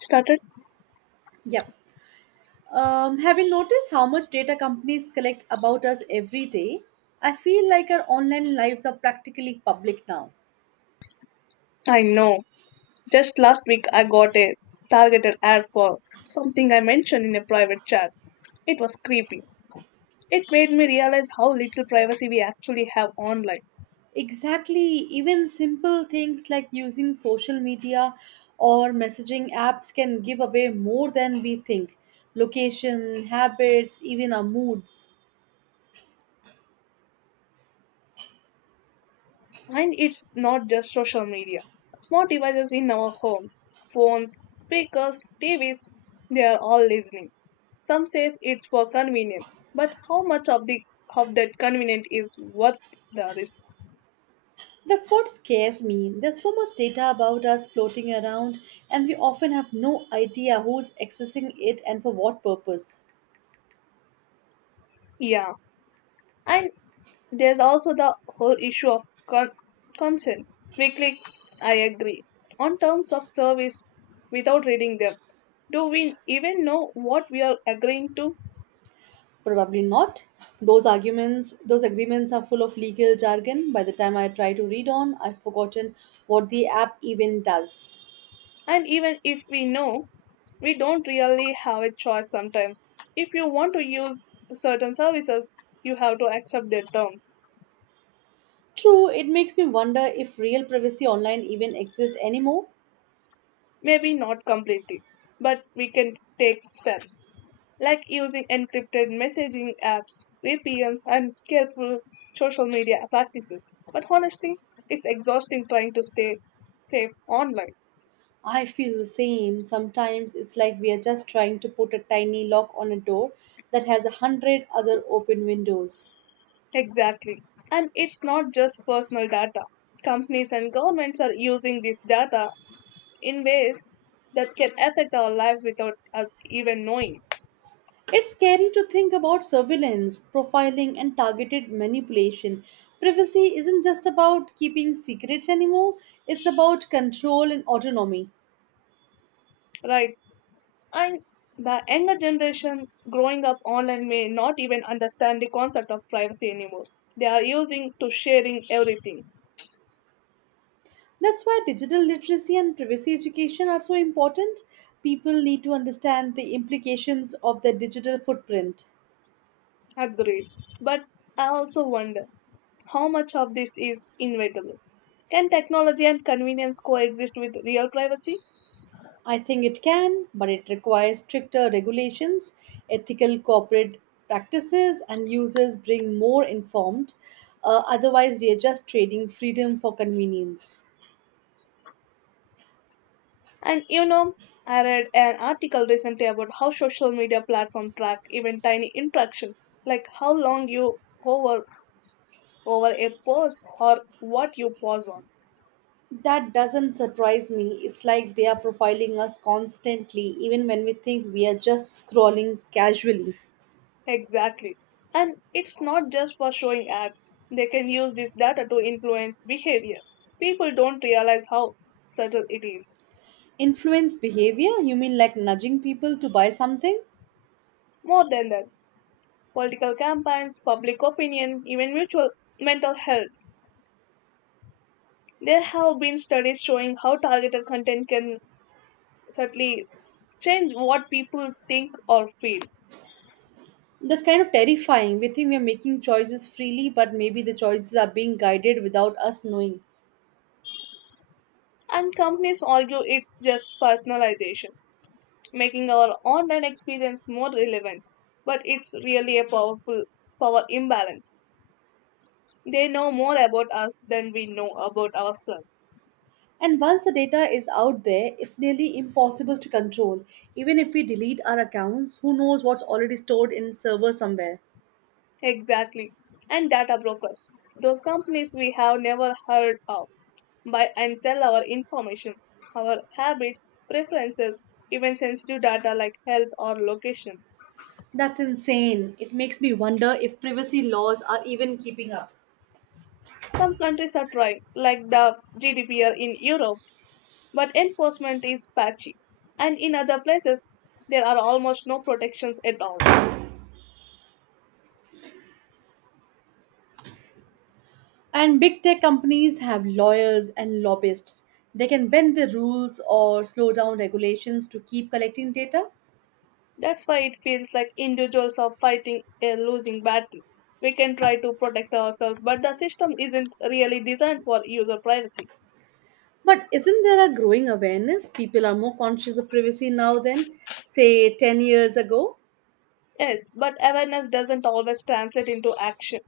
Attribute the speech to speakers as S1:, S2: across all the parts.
S1: Started?
S2: Yep. Have you noticed how much data companies collect about us every day? I feel like our online lives are practically public now.
S1: I know. Just last week I got a targeted ad for something I mentioned in a private chat. It was creepy. It made me realize how little privacy we actually have online.
S2: Exactly. Even simple things like using social media or messaging apps can give away more than we think location, habits, even our moods.
S1: And it's not just social media. Smart devices in our homes, phones, speakers, TVs, they are all listening. Some says it's for convenience, but how much of the of that convenient is worth the risk?
S2: That's what scares me. There's so much data about us floating around, and we often have no idea who's accessing it and for what purpose.
S1: Yeah, I there's also the whole issue of con- consent. We click, I agree, on terms of service without reading them. Do we even know what we are agreeing to?
S2: Probably not. Those arguments, those agreements are full of legal jargon. By the time I try to read on, I've forgotten what the app even does.
S1: And even if we know, we don't really have a choice sometimes. If you want to use certain services, you have to accept their terms.
S2: True, it makes me wonder if real privacy online even exists anymore.
S1: Maybe not completely, but we can take steps like using encrypted messaging apps, VPNs, and careful social media practices. But honestly, it's exhausting trying to stay safe online.
S2: I feel the same. Sometimes it's like we are just trying to put a tiny lock on a door that has a hundred other open windows.
S1: Exactly. And it's not just personal data. Companies and governments are using this data in ways that can affect our lives without us even knowing.
S2: It's scary to think about surveillance, profiling, and targeted manipulation. Privacy isn't just about keeping secrets anymore, it's about control and autonomy.
S1: Right? And the younger generation growing up online may not even understand the concept of privacy anymore. They are using to sharing everything.
S2: That's why digital literacy and privacy education are so important. People need to understand the implications of their digital footprint.
S1: Agreed. But I also wonder how much of this is inevitable. Can technology and convenience coexist with real privacy?
S2: I think it can, but it requires stricter regulations, ethical corporate practices, and users being more informed. Otherwise, we are just trading freedom for convenience.
S1: And I read an article recently about how social media platforms track even tiny interactions, like how long you hover over a post or what you pause on.
S2: That doesn't surprise me. It's like they are profiling us constantly, even when we think we are just scrolling casually.
S1: Exactly. And it's not just for showing ads. They can use this data to influence behavior. People don't realize how subtle it is.
S2: Influence behavior? You mean like nudging people to buy something?
S1: More than that, political campaigns, public opinion, even mutual mental health. There have been studies showing how targeted content can subtly change what people think or feel.
S2: That's kind of terrifying. We think we are making choices freely, but maybe the choices are being guided without us knowing.
S1: And companies argue it's just personalization, making our online experience more relevant. But it's really a power imbalance. They know more about us than we know about ourselves.
S2: And once the data is out there, it's nearly impossible to control. Even if we delete our accounts, who knows what's already stored in server somewhere.
S1: Exactly. And data brokers, those companies we have never heard of, buy and sell our information, our habits, preferences, even sensitive data like health or location.
S2: That's insane. It makes me wonder if privacy laws are even keeping up.
S1: Some countries are trying, like the GDPR in Europe, but enforcement is patchy. And in other places, there are almost no protections at all.
S2: And big tech companies have lawyers and lobbyists. They can bend the rules or slow down regulations to keep collecting data.
S1: That's why it feels like individuals are fighting a losing battle. We can try to protect ourselves, but the system isn't really designed for user privacy.
S2: But isn't there a growing awareness? People are more conscious of privacy now than, say, 10 years ago.
S1: Yes, but awareness doesn't always translate into action.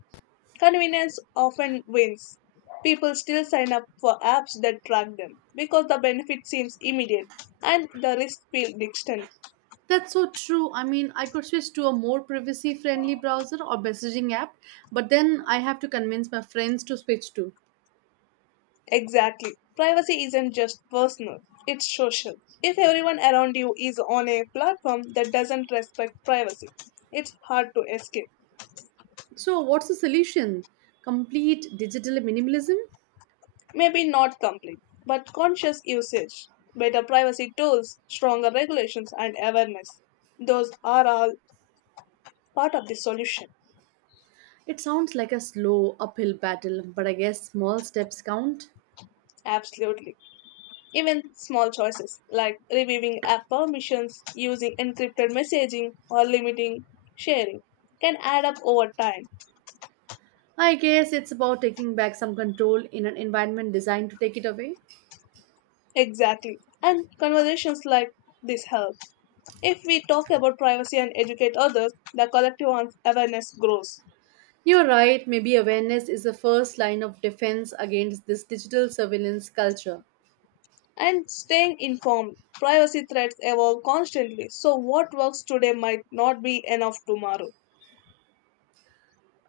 S1: Convenience often wins. People still sign up for apps that track them because the benefit seems immediate and the risk feels distant.
S2: That's so true. I mean, I could switch to a more privacy friendly browser or messaging app, but then I have to convince my friends to switch too.
S1: Exactly. Privacy isn't just personal, it's social. If everyone around you is on a platform that doesn't respect privacy, it's hard to escape.
S2: So, what's the solution? Complete digital minimalism?
S1: Maybe not complete, but conscious usage, better privacy tools, stronger regulations, and awareness. Those are all part of the solution.
S2: It sounds like a slow uphill battle, but I guess small steps count.
S1: Absolutely. Even small choices like reviewing app permissions, using encrypted messaging, or limiting sharing can add up over time.
S2: I guess it's about taking back some control in an environment designed to take it away.
S1: Exactly. And conversations like this help. If we talk about privacy and educate others, the collective awareness grows.
S2: You're right, maybe awareness is the first line of defense against this digital surveillance culture.
S1: And staying informed, privacy threats evolve constantly, so what works today might not be enough tomorrow.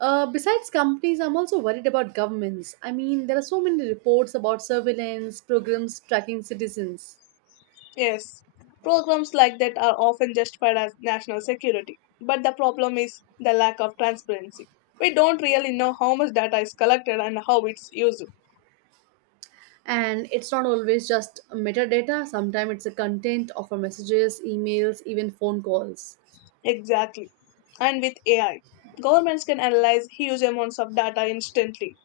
S2: Besides companies, I'm also worried about governments. I mean, there are so many reports about surveillance programs tracking citizens.
S1: Yes, programs like that are often justified as national security, but the problem is the lack of transparency. We don't really know how much data is collected and how it's used.
S2: And it's not always just metadata, sometimes it's the content of our messages, emails, even phone calls.
S1: Exactly. And with AI, governments can analyze huge amounts of data instantly,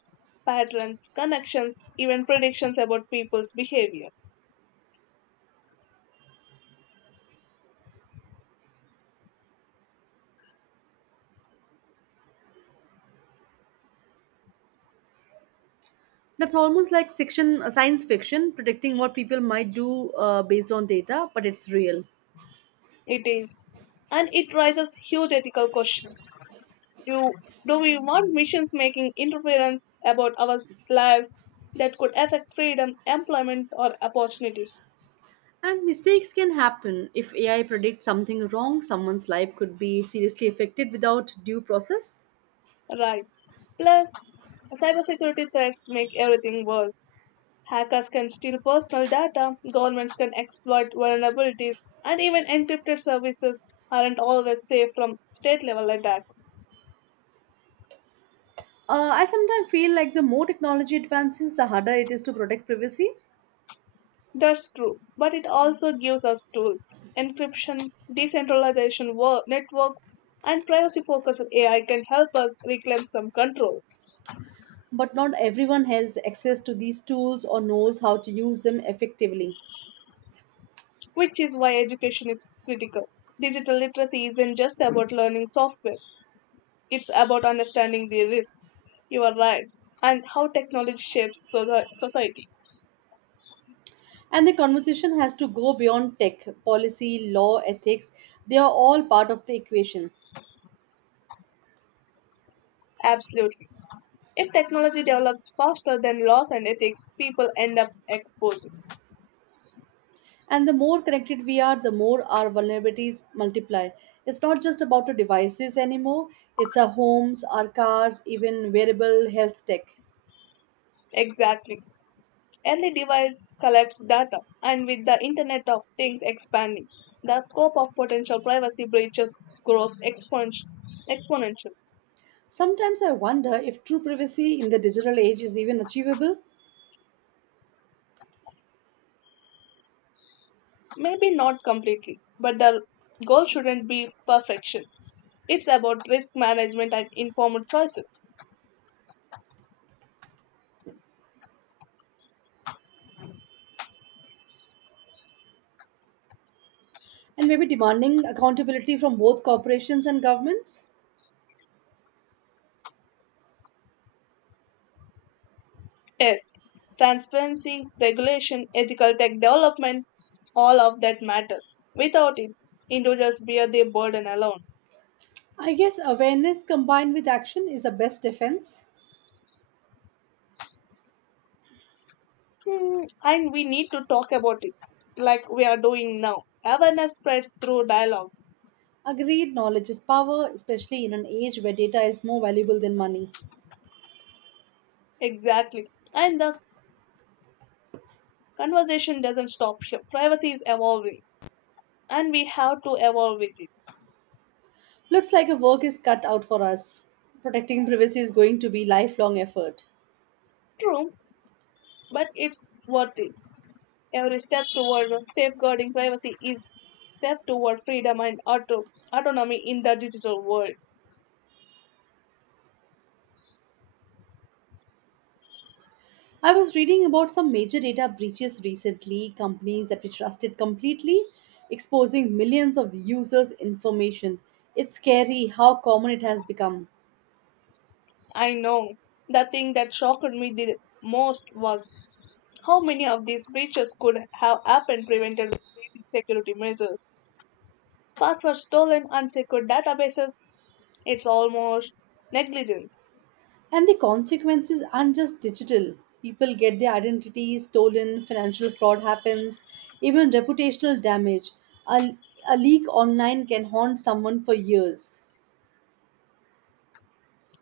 S1: patterns, connections, even predictions about people's behavior.
S2: That's almost like section, science fiction, predicting what people might do based on data, but it's real.
S1: It is. And it raises huge ethical questions. Do, do we want machines making interference about our lives that could affect freedom, employment, or opportunities?
S2: And mistakes can happen. If AI predicts something wrong, someone's life could be seriously affected without due process.
S1: Right. Plus, cybersecurity threats make everything worse. Hackers can steal personal data, governments can exploit vulnerabilities, and even encrypted services aren't always safe from state level attacks.
S2: I sometimes feel like the more technology advances, the harder it is to protect privacy,
S1: That's true, but it also gives us tools. Encryption, decentralization networks, and privacy focused AI can help us reclaim some control,
S2: but not everyone has access to these tools or knows how to use them effectively.
S1: which is why education is critical. Digital literacy isn't just about learning software, it's about understanding the risks, your rights, and how technology shapes society.
S2: And the conversation has to go beyond tech, policy, law, ethics, they are all part of the equation.
S1: Absolutely. If technology develops faster than laws and ethics, people end up exposing.
S2: And the more connected we are, the more our vulnerabilities multiply. It's not just about the devices anymore, it's our homes, our cars, even wearable health tech.
S1: Exactly. Every device collects data, and with the Internet of Things expanding, the scope of potential privacy breaches grows exponential.
S2: Sometimes I wonder if true privacy in the digital age is even achievable
S1: Maybe not completely, but the goal shouldn't be perfection. It's about risk management and informed choices.
S2: and maybe demanding accountability from both corporations and governments.
S1: Yes, transparency, regulation, ethical tech development, all of that matters. Without it, individuals bear their burden alone.
S2: I guess awareness combined with action is the best defense.
S1: Hmm, and we need to talk about it, like we are doing now. Awareness spreads through dialogue.
S2: Agreed, knowledge is power, especially in an age where data is more valuable than money.
S1: Exactly. And the conversation doesn't stop here. Privacy is evolving, and we have to evolve with it.
S2: Looks like a work is cut out for us. Protecting privacy is going to be lifelong effort.
S1: True, but it's worth it. Every step toward safeguarding privacy is step toward freedom and autonomy in the digital world.
S2: I was reading about some major data breaches recently, companies that we trusted completely exposing millions of users' information. It's scary how common it has become.
S1: I know, the thing that shocked me the most was how many of these breaches could have happened prevented with basic security measures. Passwords stolen, unsecured databases, it's almost negligence.
S2: And the consequences aren't just digital. People get their identities stolen, financial fraud happens, even reputational damage. A, a leak online can haunt someone for years.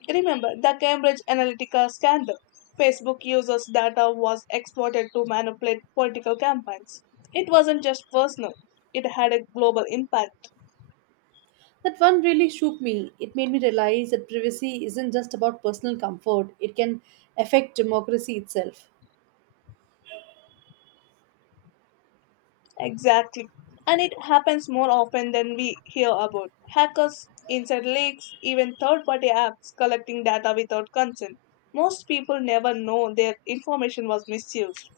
S1: Remember the Cambridge Analytica scandal? Facebook users' data was exploited to manipulate political campaigns. It wasn't just personal, it had a global impact.
S2: That one really shook me. It made me realize that privacy isn't just about personal comfort, it can affect democracy itself.
S1: Exactly. And it happens more often than we hear about. Hackers, inside leaks, even third party apps collecting data without consent. Most people never know their information was misused.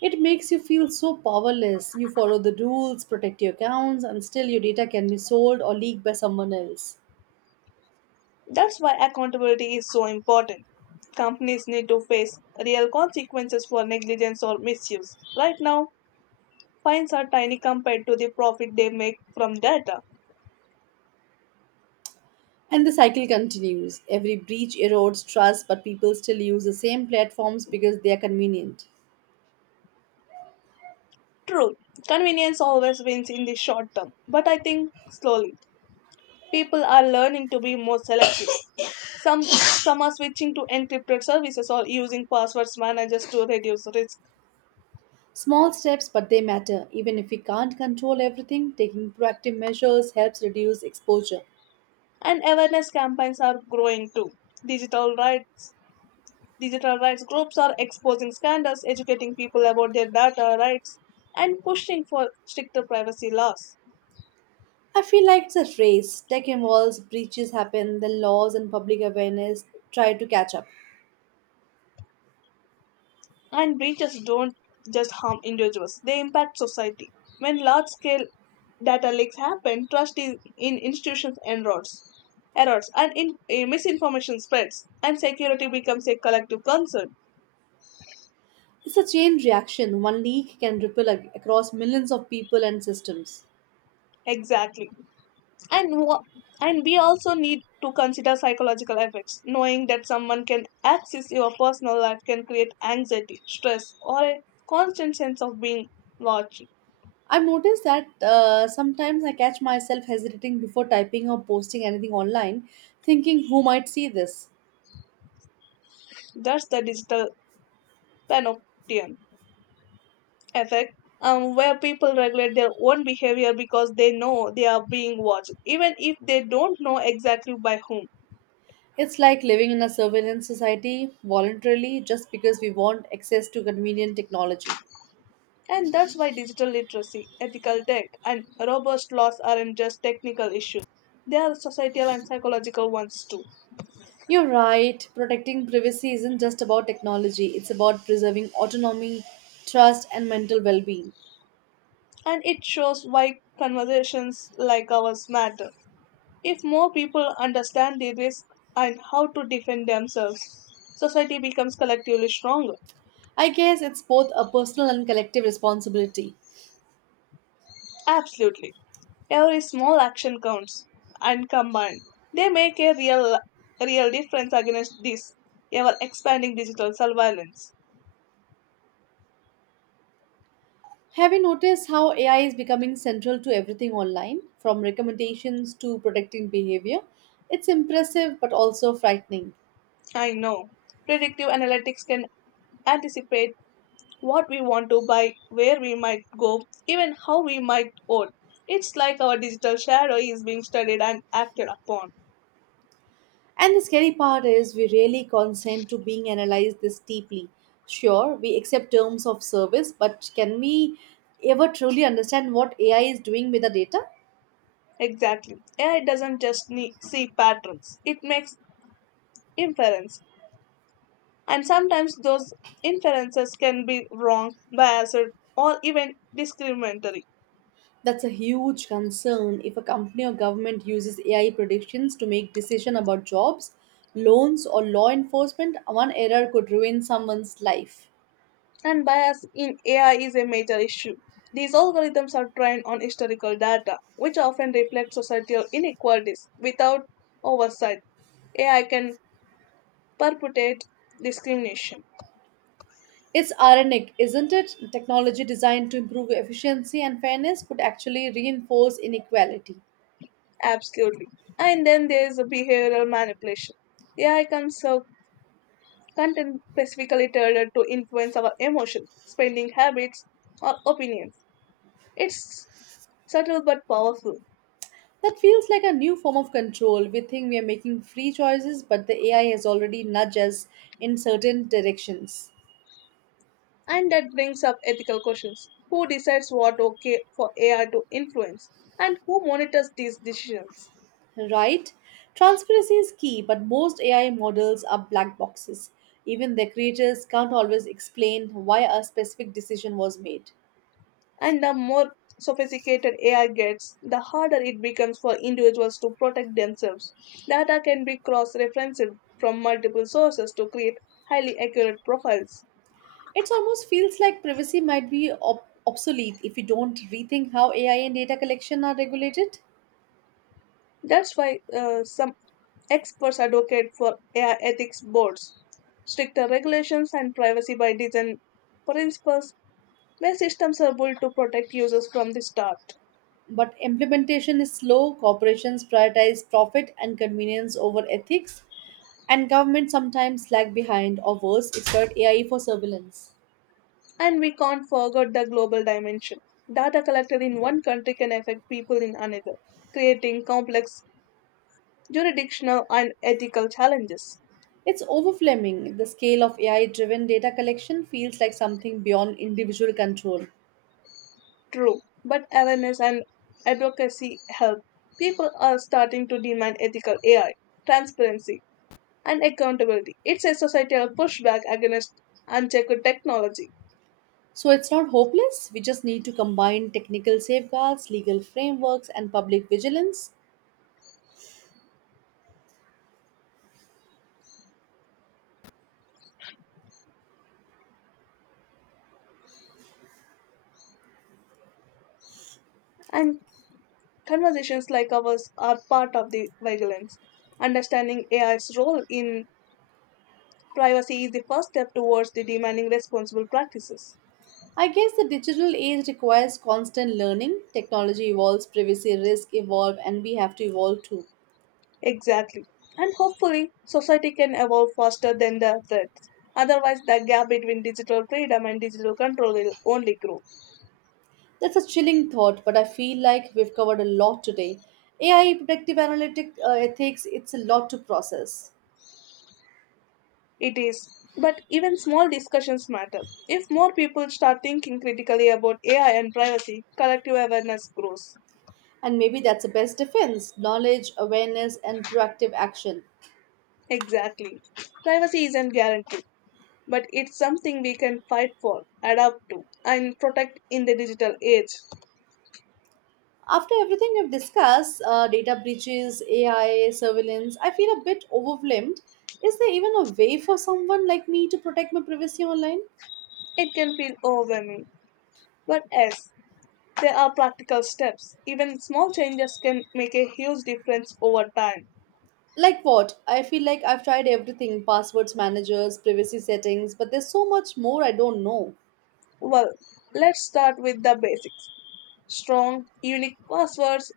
S2: It makes you feel so powerless. You follow the rules, protect your accounts, and still your data can be sold or leaked by someone else.
S1: That's why accountability is so important. Companies need to face real consequences for negligence or misuse. Right now, fines are tiny compared to the profit they make from data.
S2: And the cycle continues. Every breach erodes trust, but people still use the same platforms because they are convenient.
S1: True, convenience always wins in the short term, but I think slowly. People are learning to be more selective. Some are switching to encrypted services or using passwords managers to reduce risk.
S2: Small steps, but they matter. Even if we can't control everything, taking proactive measures helps reduce exposure.
S1: And awareness campaigns are growing too. Digital rights Digital rights groups are exposing scandals, educating people about their data rights, and pushing for stricter privacy laws.
S2: I feel like it's a race. Tech evolves, breaches happen, then laws and public awareness try to catch up.
S1: And breaches don't just harm individuals, they impact society. When large scale data leaks happen, trust is in institutions erodes, and misinformation spreads, and security becomes a collective concern.
S2: It's a chain reaction. One leak can ripple across millions of people and systems.
S1: Exactly. and what and we also need to consider psychological effects. Knowing that someone can access your personal life can create anxiety, stress, or a constant sense of being watched.
S2: I've noticed that sometimes I catch myself hesitating before typing or posting anything online, thinking who might see this.
S1: That's the digital panoptian effect, where people regulate their own behavior because they know they are being watched, even if they don't know exactly by whom.
S2: It's like living in a surveillance society voluntarily just because we want access to convenient technology.
S1: And that's why digital literacy, ethical tech, and robust laws aren't just technical issues, they are societal and psychological ones too.
S2: You're right, protecting privacy isn't just about technology, it's about preserving autonomy, trust, and mental well being.
S1: And it shows why conversations like ours matter. If more people understand the risk and how to defend themselves, society becomes collectively stronger.
S2: I guess it's both a personal and collective responsibility.
S1: Absolutely. Every small action counts and combined. They make a real difference against this ever expanding digital surveillance.
S2: Have you noticed how AI is becoming central to everything online, from recommendations to predicting behavior? It's impressive but also frightening.
S1: I know. Predictive analytics can anticipate what we want to buy, where we might go, even how we might vote. It's like our digital shadow is being studied and acted upon.
S2: And the scary part is we rarely consent to being analyzed this deeply. Sure, we accept terms of service, but can we ever truly understand what AI is doing with the data?
S1: Exactly. AI doesn't just see patterns, it makes inference. And sometimes those inferences can be wrong, biased, or even discriminatory.
S2: That's a huge concern if a company or government uses AI predictions to make decisions about jobs, loans, or law enforcement. One error could ruin someone's life.
S1: And bias in AI is a major issue. These algorithms are trained on historical data, which often reflect societal inequalities without oversight. AI can perpetuate discrimination.
S2: It's ironic, isn't it? Technology designed to improve efficiency and fairness could actually reinforce inequality.
S1: Absolutely. And then there is a behavioral manipulation. AI can serve content specifically tailored to influence our emotions, spending habits, or opinions. It's subtle but powerful.
S2: That feels like a new form of control. We think we are making free choices, but the AI has already nudged us in certain directions.
S1: And that brings up ethical questions. Who decides what okay for AI to influence? And who monitors these decisions?
S2: Right? Transparency is key, but most AI models are black boxes. Even their creators can't always explain why a specific decision was made.
S1: And the more sophisticated AI gets, the harder it becomes for individuals to protect themselves. Data can be cross referenced from multiple sources to create highly accurate profiles.
S2: It almost feels like privacy might be obsolete if we don't rethink how AI and data collection are regulated.
S1: That's why some experts advocate for AI ethics boards, stricter regulations, and privacy by design principles where systems are built to protect users from the start.
S2: But implementation is slow, corporations prioritize profit and convenience over ethics, and governments sometimes lag behind or worse, exploit AI for surveillance.
S1: And we can't forget the global dimension. Data collected in one country can affect people in another, creating complex jurisdictional and ethical challenges.
S2: It's overwhelming. The scale of AI driven data collection feels like something beyond individual control.
S1: True, but awareness and advocacy help. People are starting to demand ethical AI, transparency, and accountability. It's a societal pushback against unchecked technology,
S2: So it's not hopeless. We just need to combine technical safeguards, legal frameworks, and public vigilance.
S1: and conversations like ours are part of the vigilance. Understanding AI's role in privacy is the first step towards the demanding responsible practices.
S2: I guess the digital age requires constant learning. Technology evolves, privacy risks evolve, and we have to evolve too.
S1: Exactly. And hopefully, society can evolve faster than the threats. Otherwise, the gap between digital freedom and digital control will only grow.
S2: That's a chilling thought, but I feel like we've covered a lot today. AI, predictive analytic ethics, it's a lot to process.
S1: It is. But even small discussions matter. If more people start thinking critically about AI and privacy, collective awareness grows.
S2: And maybe that's the best defense knowledge, awareness, and proactive action.
S1: Exactly. Privacy isn't guaranteed, but it's something we can fight for, adapt to, and protect in the digital age.
S2: After everything we've discussed data breaches, AI, surveillance I feel a bit overwhelmed. Is there even a way for someone like me to protect my privacy online?
S1: It can feel overwhelming. But yes, there are practical steps. Even small changes can make a huge difference over time.
S2: Like what? I feel like I've tried everything passwords, managers, privacy settings, but there's so much more I don't know.
S1: Well, let's start with the basics. Strong, unique passwords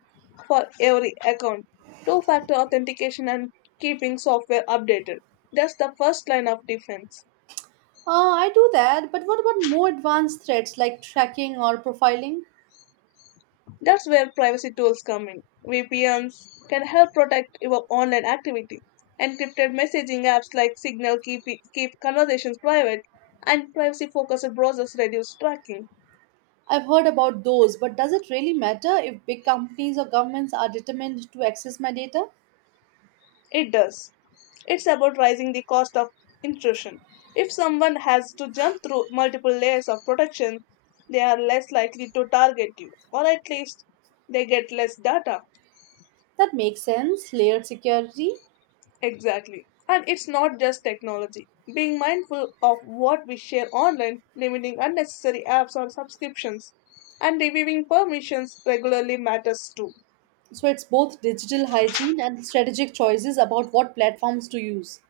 S1: for every account. Two factor authentication and keeping software updated. That's the first line of defense.
S2: I do that, but what about more advanced threats like tracking or profiling?
S1: That's where privacy tools come in. VPNs can help protect your online activity. Encrypted messaging apps like Signal keep conversations private, and privacy focused browsers reduce tracking.
S2: I've heard about those, but does it really matter if big companies or governments are determined to access my data?
S1: It does. It's about rising the cost of intrusion. If someone has to jump through multiple layers of protection, they are less likely to target you, or at least they get less data.
S2: That makes sense, layered security.
S1: Exactly. And it's not just technology. Being mindful of what we share online, limiting unnecessary apps or subscriptions, and reviewing permissions regularly matters too.
S2: So it's both digital hygiene and strategic choices about what platforms to use.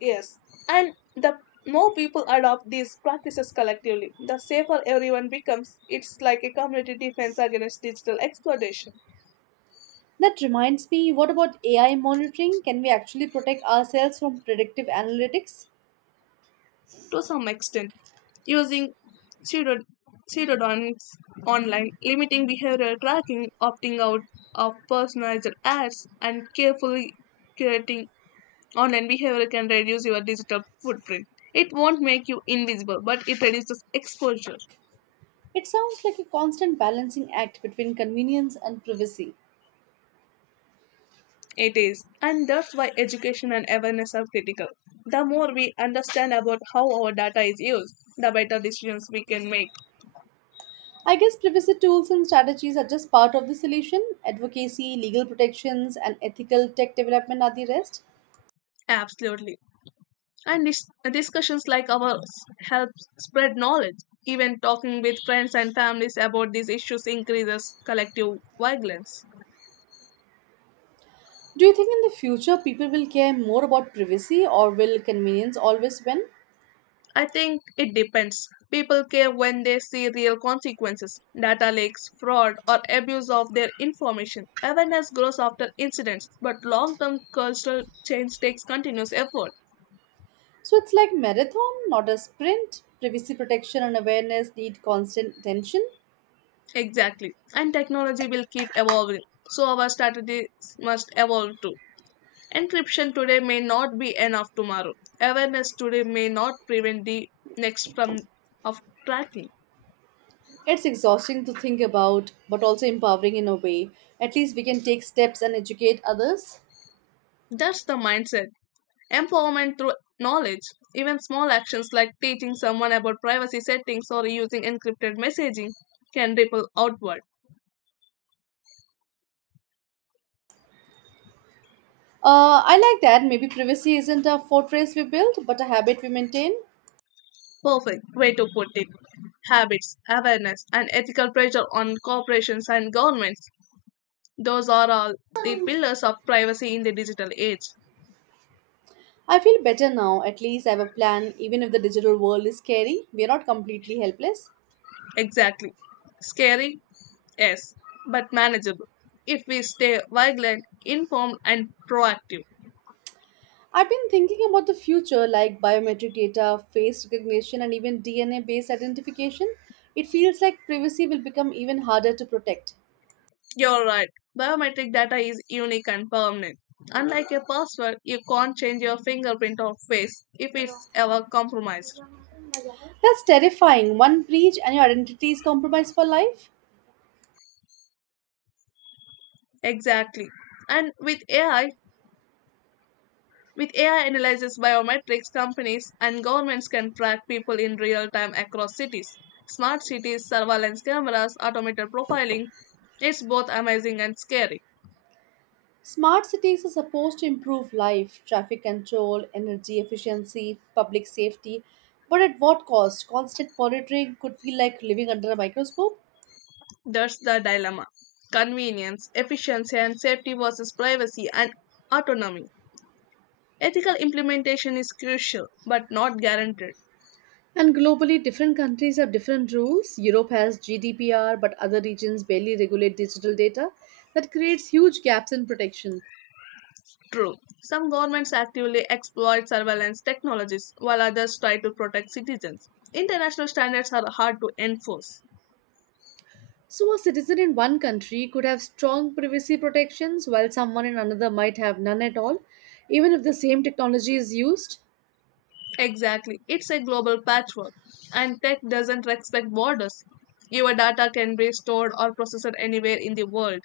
S1: Yes, and the more people adopt these practices collectively, the safer everyone becomes. It's like a community defense against digital exploitation
S2: That reminds me, what about AI monitoring? Can we actually protect ourselves from predictive analytics?
S1: to some extent. Using pseudo- pseudonyms online, limiting behavioral tracking, opting out of personalized ads, and carefully curating online behavior can reduce your digital footprint. It won't make you invisible, but it reduces exposure.
S2: It sounds like a constant balancing act between convenience and privacy.
S1: It is, and that's why education and awareness are critical. The more we understand about how our data is used, the better decisions we can make.
S2: I guess privacy tools and strategies are just part of the solution. Advocacy, legal protections, and ethical tech development are the rest.
S1: Absolutely. And discussions like ours help spread knowledge. Even talking with friends and families about these issues increases collective vigilance.
S2: Do you think in the future people will care more about privacy or will convenience always win?
S1: I think it depends. People care when they see real consequences, data leaks, fraud, or abuse of their information. Awareness grows after incidents, but long term cultural change takes continuous effort.
S2: So it's like marathon, not a sprint. Privacy protection and awareness need constant attention.
S1: Exactly. And technology will keep evolving, so our strategies must evolve too. Encryption today may not be enough tomorrow. Awareness today may not prevent the next from of tracking.
S2: It's exhausting to think about, but also empowering in a way. At least we can take steps and educate others.
S1: That's the mindset. Empowerment through knowledge. Even small actions like teaching someone about privacy settings or using encrypted messaging can ripple outward.
S2: I like that. Maybe privacy isn't a fortress we build, but a habit we maintain.
S1: Perfect way to put it. Habits, awareness, and ethical pressure on corporations and governments. Those are all the pillars of privacy in the digital age.
S2: I feel better now. At least I have a plan, even if the digital world is scary. We are not completely helpless.
S1: Exactly. Scary? Yes, but manageable if we stay vigilant, informed, and proactive.
S2: I've been thinking about the future, like biometric data, face recognition, and even DNA based identification. It feels like privacy will become even harder to protect.
S1: You're right. Biometric data is unique and permanent. Unlike a password, you can't change your fingerprint or face if it's ever compromised.
S2: That's terrifying. One breach and your identity is compromised for life.
S1: Exactly. And with AI analyzes biometrics, companies and governments can track people in real time across cities. Smart cities, surveillance cameras, automated profiling. It's both amazing and scary.
S2: Smart cities are supposed to improve life, traffic control, energy efficiency, public safety, but at what cost? Constant monitoring could feel like living under a microscope.
S1: That's the dilemma. Convenience, efficiency, and safety versus privacy and autonomy. Ethical implementation is crucial but not guaranteed.
S2: And globally, different countries have different rules. Europe has GDPR, but other regions barely regulate digital data. That creates huge gaps in protection.
S1: True, some governments actively exploit surveillance technologies while others try to protect citizens. International standards are hard to enforce.
S2: So, a citizen in one country could have strong privacy protections, while someone in another might have none at all, even if the same technology is used.
S1: Exactly, it's a global patchwork, and tech doesn't respect borders. Your data can be stored or processed anywhere in the world.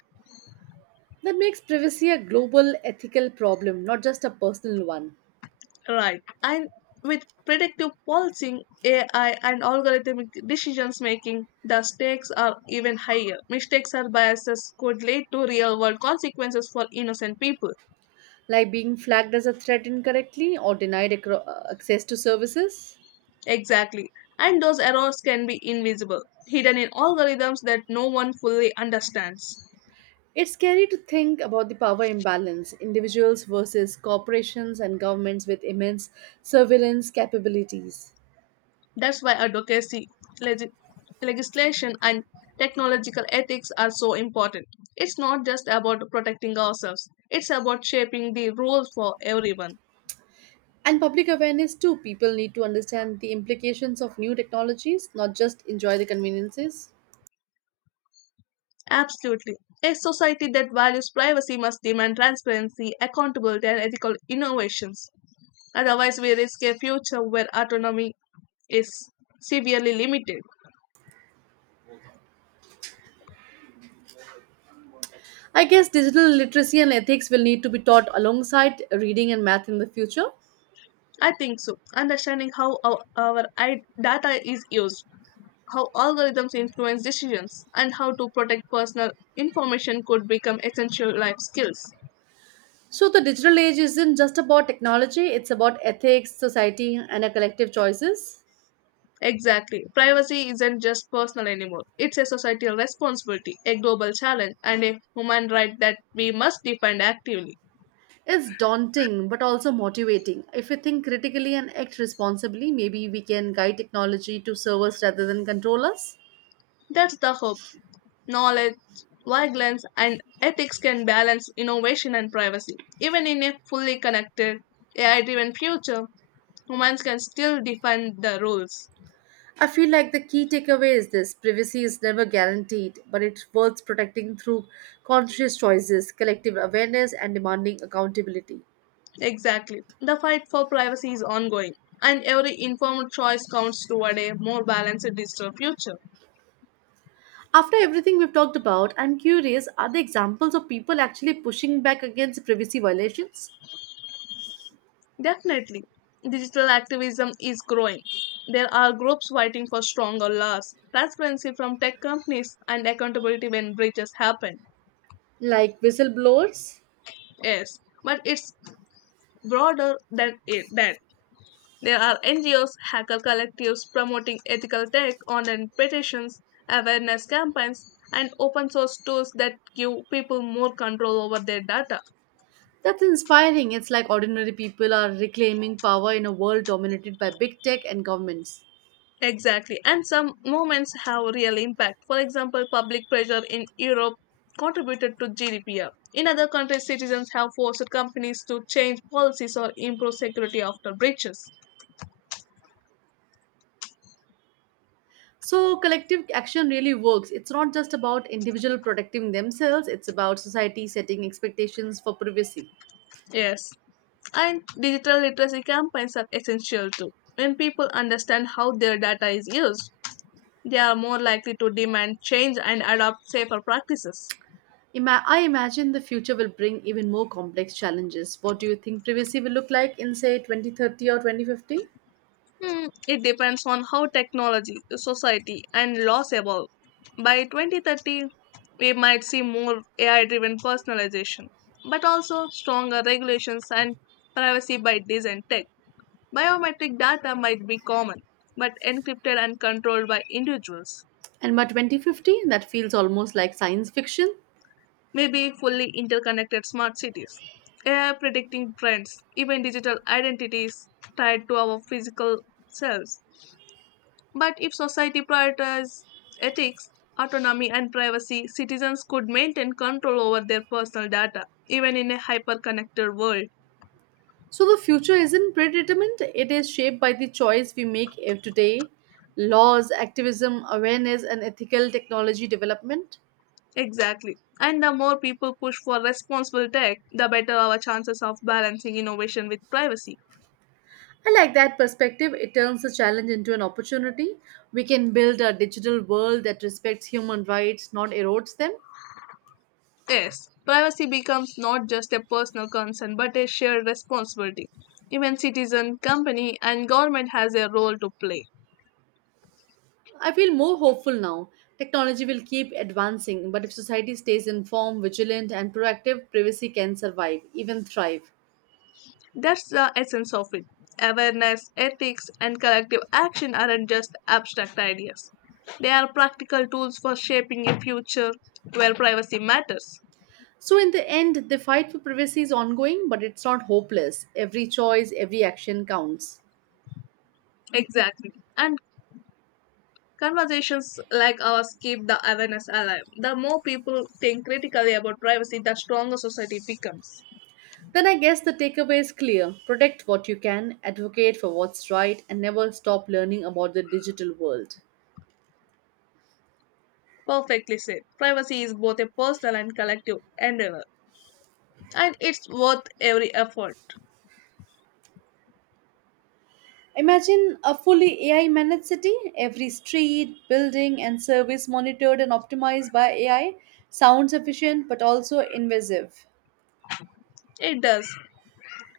S2: That makes privacy a global ethical problem, not just a personal one,
S1: Right. And with predictive policing, AI, and algorithmic decisions making, the stakes are even higher. Mistakes or biases could lead to real world consequences for innocent people.
S2: like being flagged as a threat incorrectly or denied access to services.
S1: Exactly. And those errors can be invisible, hidden in algorithms that no one fully understands.
S2: It's scary to think about the power imbalance, individuals versus corporations and governments with immense surveillance capabilities.
S1: That's why advocacy, legi- legislation, and technological ethics are so important. It's not just about protecting ourselves, it's about shaping the rules for everyone.
S2: And public awareness too. People need to understand the implications of new technologies, not just enjoy the conveniences.
S1: Absolutely. A society that values privacy must demand transparency, accountability, and ethical innovations. Otherwise, we risk a future where autonomy is severely limited.
S2: I guess digital literacy and ethics will need to be taught alongside reading and math in the future.
S1: I think so. Understanding how our data is used, how algorithms influence decisions, and how to protect personal information could become essential life skills.
S2: So the digital age isn't just about technology, it's about ethics, society, and our collective choices.
S1: Exactly. Privacy isn't just personal anymore. It's a societal responsibility, a global challenge, and a human right that we must defend actively.
S2: It's daunting but also motivating. If we think critically and act responsibly, maybe we can guide technology to serve us rather than control us.
S1: That's the hope. Knowledge, vigilance, and ethics can balance innovation and privacy. Even in a fully connected, AI driven future, humans can still define the rules.
S2: I feel like the key takeaway is this: privacy is never guaranteed, but it's worth protecting through conscious choices, collective awareness, and demanding accountability.
S1: Exactly. The fight for privacy is ongoing, and every informed choice counts toward a more balanced digital future.
S2: After everything we've talked about, I'm curious, are there examples of people actually pushing back against privacy violations?
S1: Definitely, digital activism is growing. There are groups fighting for stronger laws, transparency from tech companies, and accountability when breaches happen.
S2: Like whistleblowers?
S1: Yes, but it's broader than that. There are NGOs, hacker collectives promoting ethical tech, online petitions, awareness campaigns, and open source tools that give people more control over their data.
S2: That's inspiring. It's like ordinary people are reclaiming power in a world dominated by big tech and governments.
S1: Exactly. And some moments have real impact. For example, public pressure in Europe contributed to GDPR. In other countries, citizens have forced companies to change policies or improve security after breaches.
S2: So, collective action really works. It's not just about individual protecting themselves, it's about society setting expectations for privacy.
S1: Yes. And digital literacy campaigns are essential too. When people understand how their data is used, they are more likely to demand change and adopt safer practices.
S2: I imagine the future will bring even more complex challenges. What do you think privacy will look like in, say, 2030 or 2050?
S1: It depends on how technology, society, and laws evolve. By 2030, we might see more AI driven personalization, but also stronger regulations and privacy by design tech. Biometric data might be common, but encrypted and controlled by individuals.
S2: And by 2050, that feels almost like science fiction.
S1: Maybe fully interconnected smart cities. AI predicting trends, even digital identities tied to our physical selves. But if society prioritized ethics, autonomy, and privacy, citizens could maintain control over their personal data, even in a hyper connected world.
S2: So the future isn't predetermined, it is shaped by the choice we make today, laws, activism, awareness, and ethical technology development.
S1: Exactly. And the more people push for responsible tech, the better our chances of balancing innovation with privacy.
S2: I like that perspective. It turns the challenge into an opportunity. We can build a digital world that respects human rights, not erodes them.
S1: Yes, privacy becomes not just a personal concern but a shared responsibility. Even citizen, company, and government has a role to play.
S2: I feel more hopeful now. Technology will keep advancing, but if society stays informed, vigilant, and proactive, privacy can survive, even thrive.
S1: That's the essence of it. Awareness, ethics, and collective action aren't just abstract ideas. They are practical tools for shaping a future where privacy matters.
S2: So, in the end, the fight for privacy is ongoing, but it's not hopeless. Every choice, every action counts.
S1: Exactly. And conversations like ours keep the awareness alive. The more people think critically about privacy, the stronger society becomes.
S2: Then I guess the takeaway is clear: protect what you can, advocate for what's right, and never stop learning about the digital world.
S1: Perfectly said. Privacy is both a personal and collective endeavor, and it's worth every effort.
S2: Imagine a fully AI managed city, every street, building, and service monitored and optimized by AI. Sounds efficient but also invasive.
S1: It does.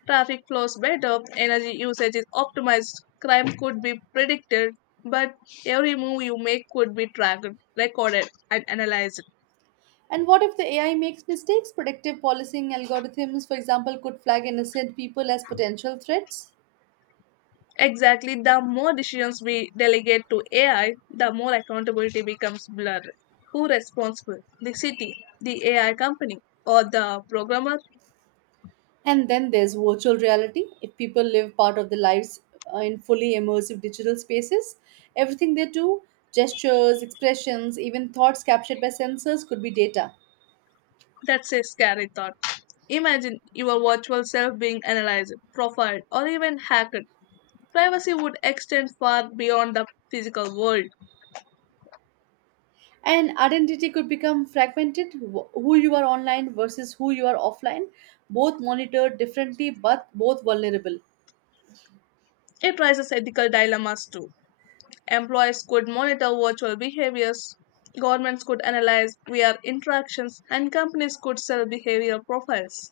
S1: Traffic flows better, energy usage is optimized, crime could be predicted, but every move you make could be tracked, recorded, and analyzed.
S2: And what if the AI makes mistakes? Predictive policing algorithms, for example, could flag innocent people as potential threats.
S1: Exactly, the more decisions we delegate to AI, the more accountability becomes blurred. Who responsible? The city, the AI company, or the programmer?
S2: And then there's virtual reality. If people live part of their lives in fully immersive digital spaces, everything they do, gestures, expressions, even thoughts captured by sensors, could be data.
S1: That's a scary thought. Imagine your virtual self being analyzed, profiled, or even hacked. Privacy would extend far beyond the physical world.
S2: And identity could become fragmented. Who you are online versus who you are offline, both monitored differently but both vulnerable.
S1: It raises ethical dilemmas too. Employees could monitor virtual behaviors, governments could analyze VR interactions, and companies could sell behavioral profiles.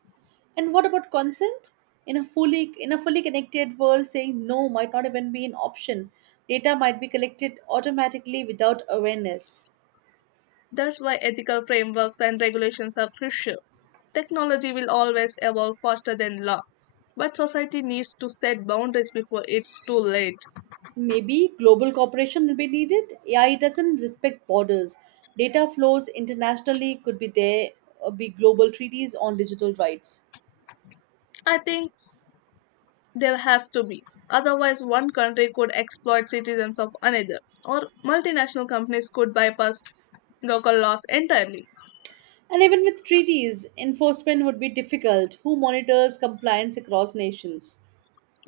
S2: And what about consent? In a fully connected world, saying no might not even be an option. Data might be collected automatically without awareness.
S1: That's why ethical frameworks and regulations are crucial. Technology will always evolve faster than law, but society needs to set boundaries before it's too late.
S2: Maybe global cooperation will be needed. AI doesn't respect borders. Data flows internationally, could be there, be global treaties on digital rights.
S1: I think there has to be. Otherwise, one country could exploit citizens of another, or multinational companies could bypass local laws entirely.
S2: And even with treaties, enforcement would be difficult. Who monitors compliance across nations?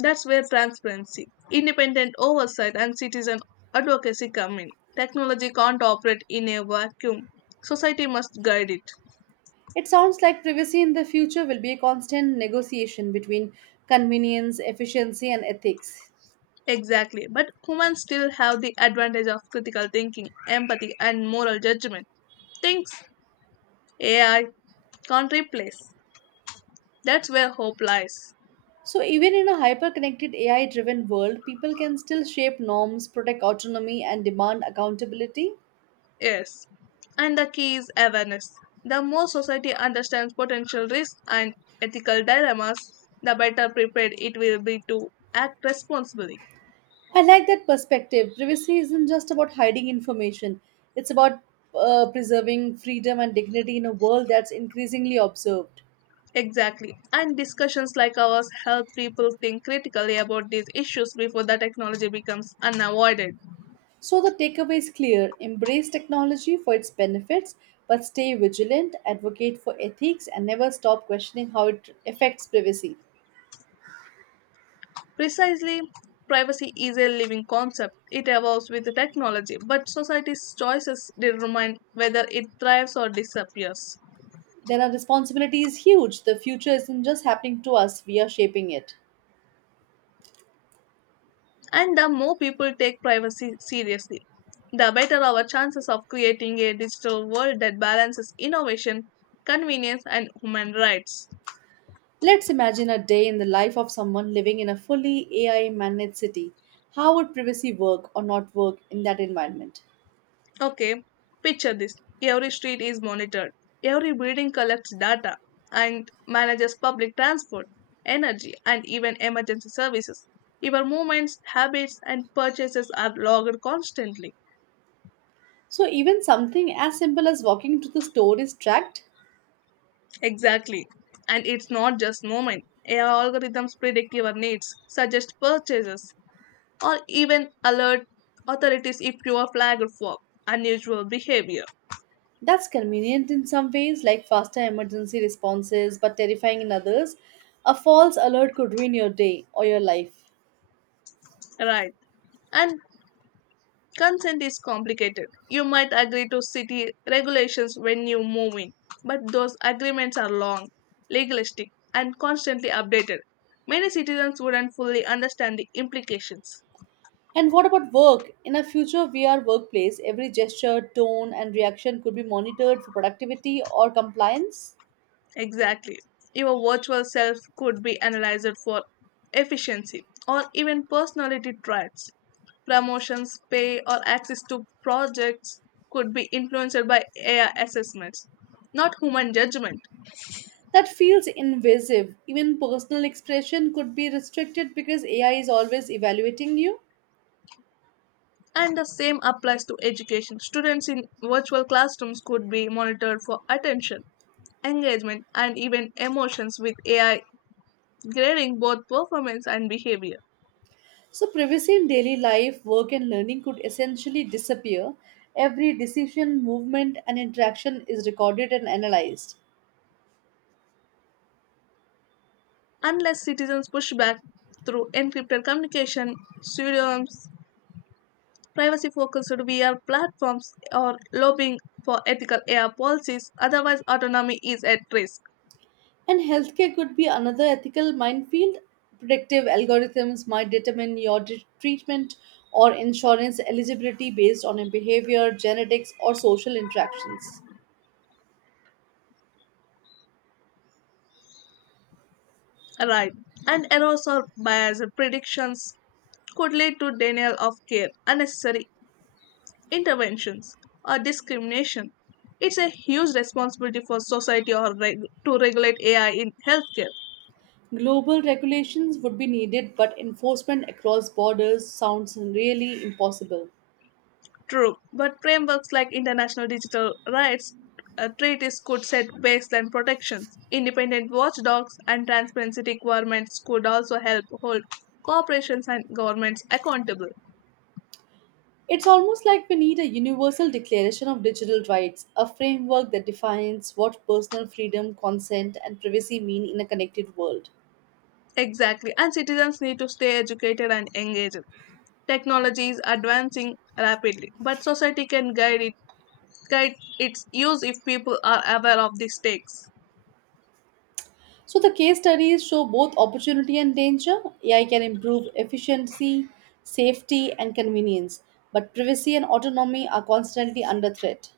S1: That's where transparency, independent oversight, and citizen advocacy come in. Technology can't operate in a vacuum. Society must guide it.
S2: It sounds like privacy in the future will be a constant negotiation between convenience, efficiency, and ethics.
S1: Exactly. But humans still have the advantage of critical thinking, empathy, and moral judgment. Things AI can't replace. That's where hope lies.
S2: So, even in a hyper connected AI driven world, people can still shape norms, protect autonomy, and demand accountability.
S1: Yes. And the key is awareness. The more society understands potential risks and ethical dilemmas, the better prepared it will be to act responsibly.
S2: I like that perspective. Privacy isn't just about hiding information, it's about preserving freedom and dignity in a world that's increasingly observed.
S1: Exactly. And discussions like ours help people think critically about these issues before the technology becomes unavoided.
S2: So, the takeaway is clear: embrace technology for its benefits, but stay vigilant, advocate for ethics, and never stop questioning how it affects privacy.
S1: Precisely, privacy is a living concept. It evolves with the technology, but society's choices determine whether it thrives or disappears.
S2: Then, our responsibility is huge. The future isn't just happening to us, we are shaping it.
S1: And the more people take privacy seriously, the better our chances of creating a digital world that balances innovation, convenience, and human rights.
S2: Let's imagine a day in the life of someone living in a fully AI managed city. How would privacy work or not work in that environment?
S1: Okay, picture this: every street is monitored, every building collects data, and manages public transport, energy, and even emergency services. Your movements, habits, and purchases are logged constantly.
S2: So, even something as simple as walking to the store is tracked.
S1: Exactly. And it's not just movement. AI algorithms predict your needs, suggest purchases, or even alert authorities if you are flagged for unusual behavior.
S2: That's convenient in some ways, like faster emergency responses, but terrifying in others. A false alert could ruin your day or your life.
S1: Right. And consent is complicated. You might agree to city regulations when you move in, but those agreements are long, legalistic, and constantly updated. Many citizens wouldn't fully understand the implications.
S2: And what about work? In a future VR workplace, every gesture, tone, and reaction could be monitored for productivity or compliance.
S1: Exactly. Your virtual self could be analyzed for efficiency or even personality traits. Promotions, pay, or access to projects could be influenced by AI assessments, not human judgment.
S2: That feels invasive. Even personal expression could be restricted because AI is always evaluating you.
S1: And the same applies to education. Students in virtual classrooms could be monitored for attention, engagement, and even emotions with AI grading both performance and behavior.
S2: So, privacy in daily life, work, and learning could essentially disappear. Every decision, movement, and interaction is recorded and analyzed.
S1: Unless citizens push back through encrypted communication, pseudonyms, privacy focused VR platforms, or lobbying for ethical AI policies. Otherwise, autonomy is at risk.
S2: And healthcare could be another ethical minefield. Predictive algorithms might determine your treatment or insurance eligibility based on your behavior, genetics, or social interactions.
S1: Right. And errors or biased predictions could lead to denial of care, unnecessary interventions, or discrimination. It's a huge responsibility for society to regulate AI in healthcare.
S2: Global regulations would be needed, but enforcement across borders sounds really impossible.
S1: True, but frameworks like international digital rights treaties could set baseline protections. Independent watchdogs and transparency requirements could also help hold corporations and governments accountable.
S2: It's almost like we need a universal declaration of digital rights, a framework that defines what personal freedom, consent, and privacy mean in a connected world.
S1: Exactly, and citizens need to stay educated and engaged. Technology is advancing rapidly, but society can guide it guide its use if people are aware of the stakes.
S2: So, the case studies show both opportunity and danger. AI can improve efficiency, safety, and convenience, but privacy and autonomy are constantly under threat.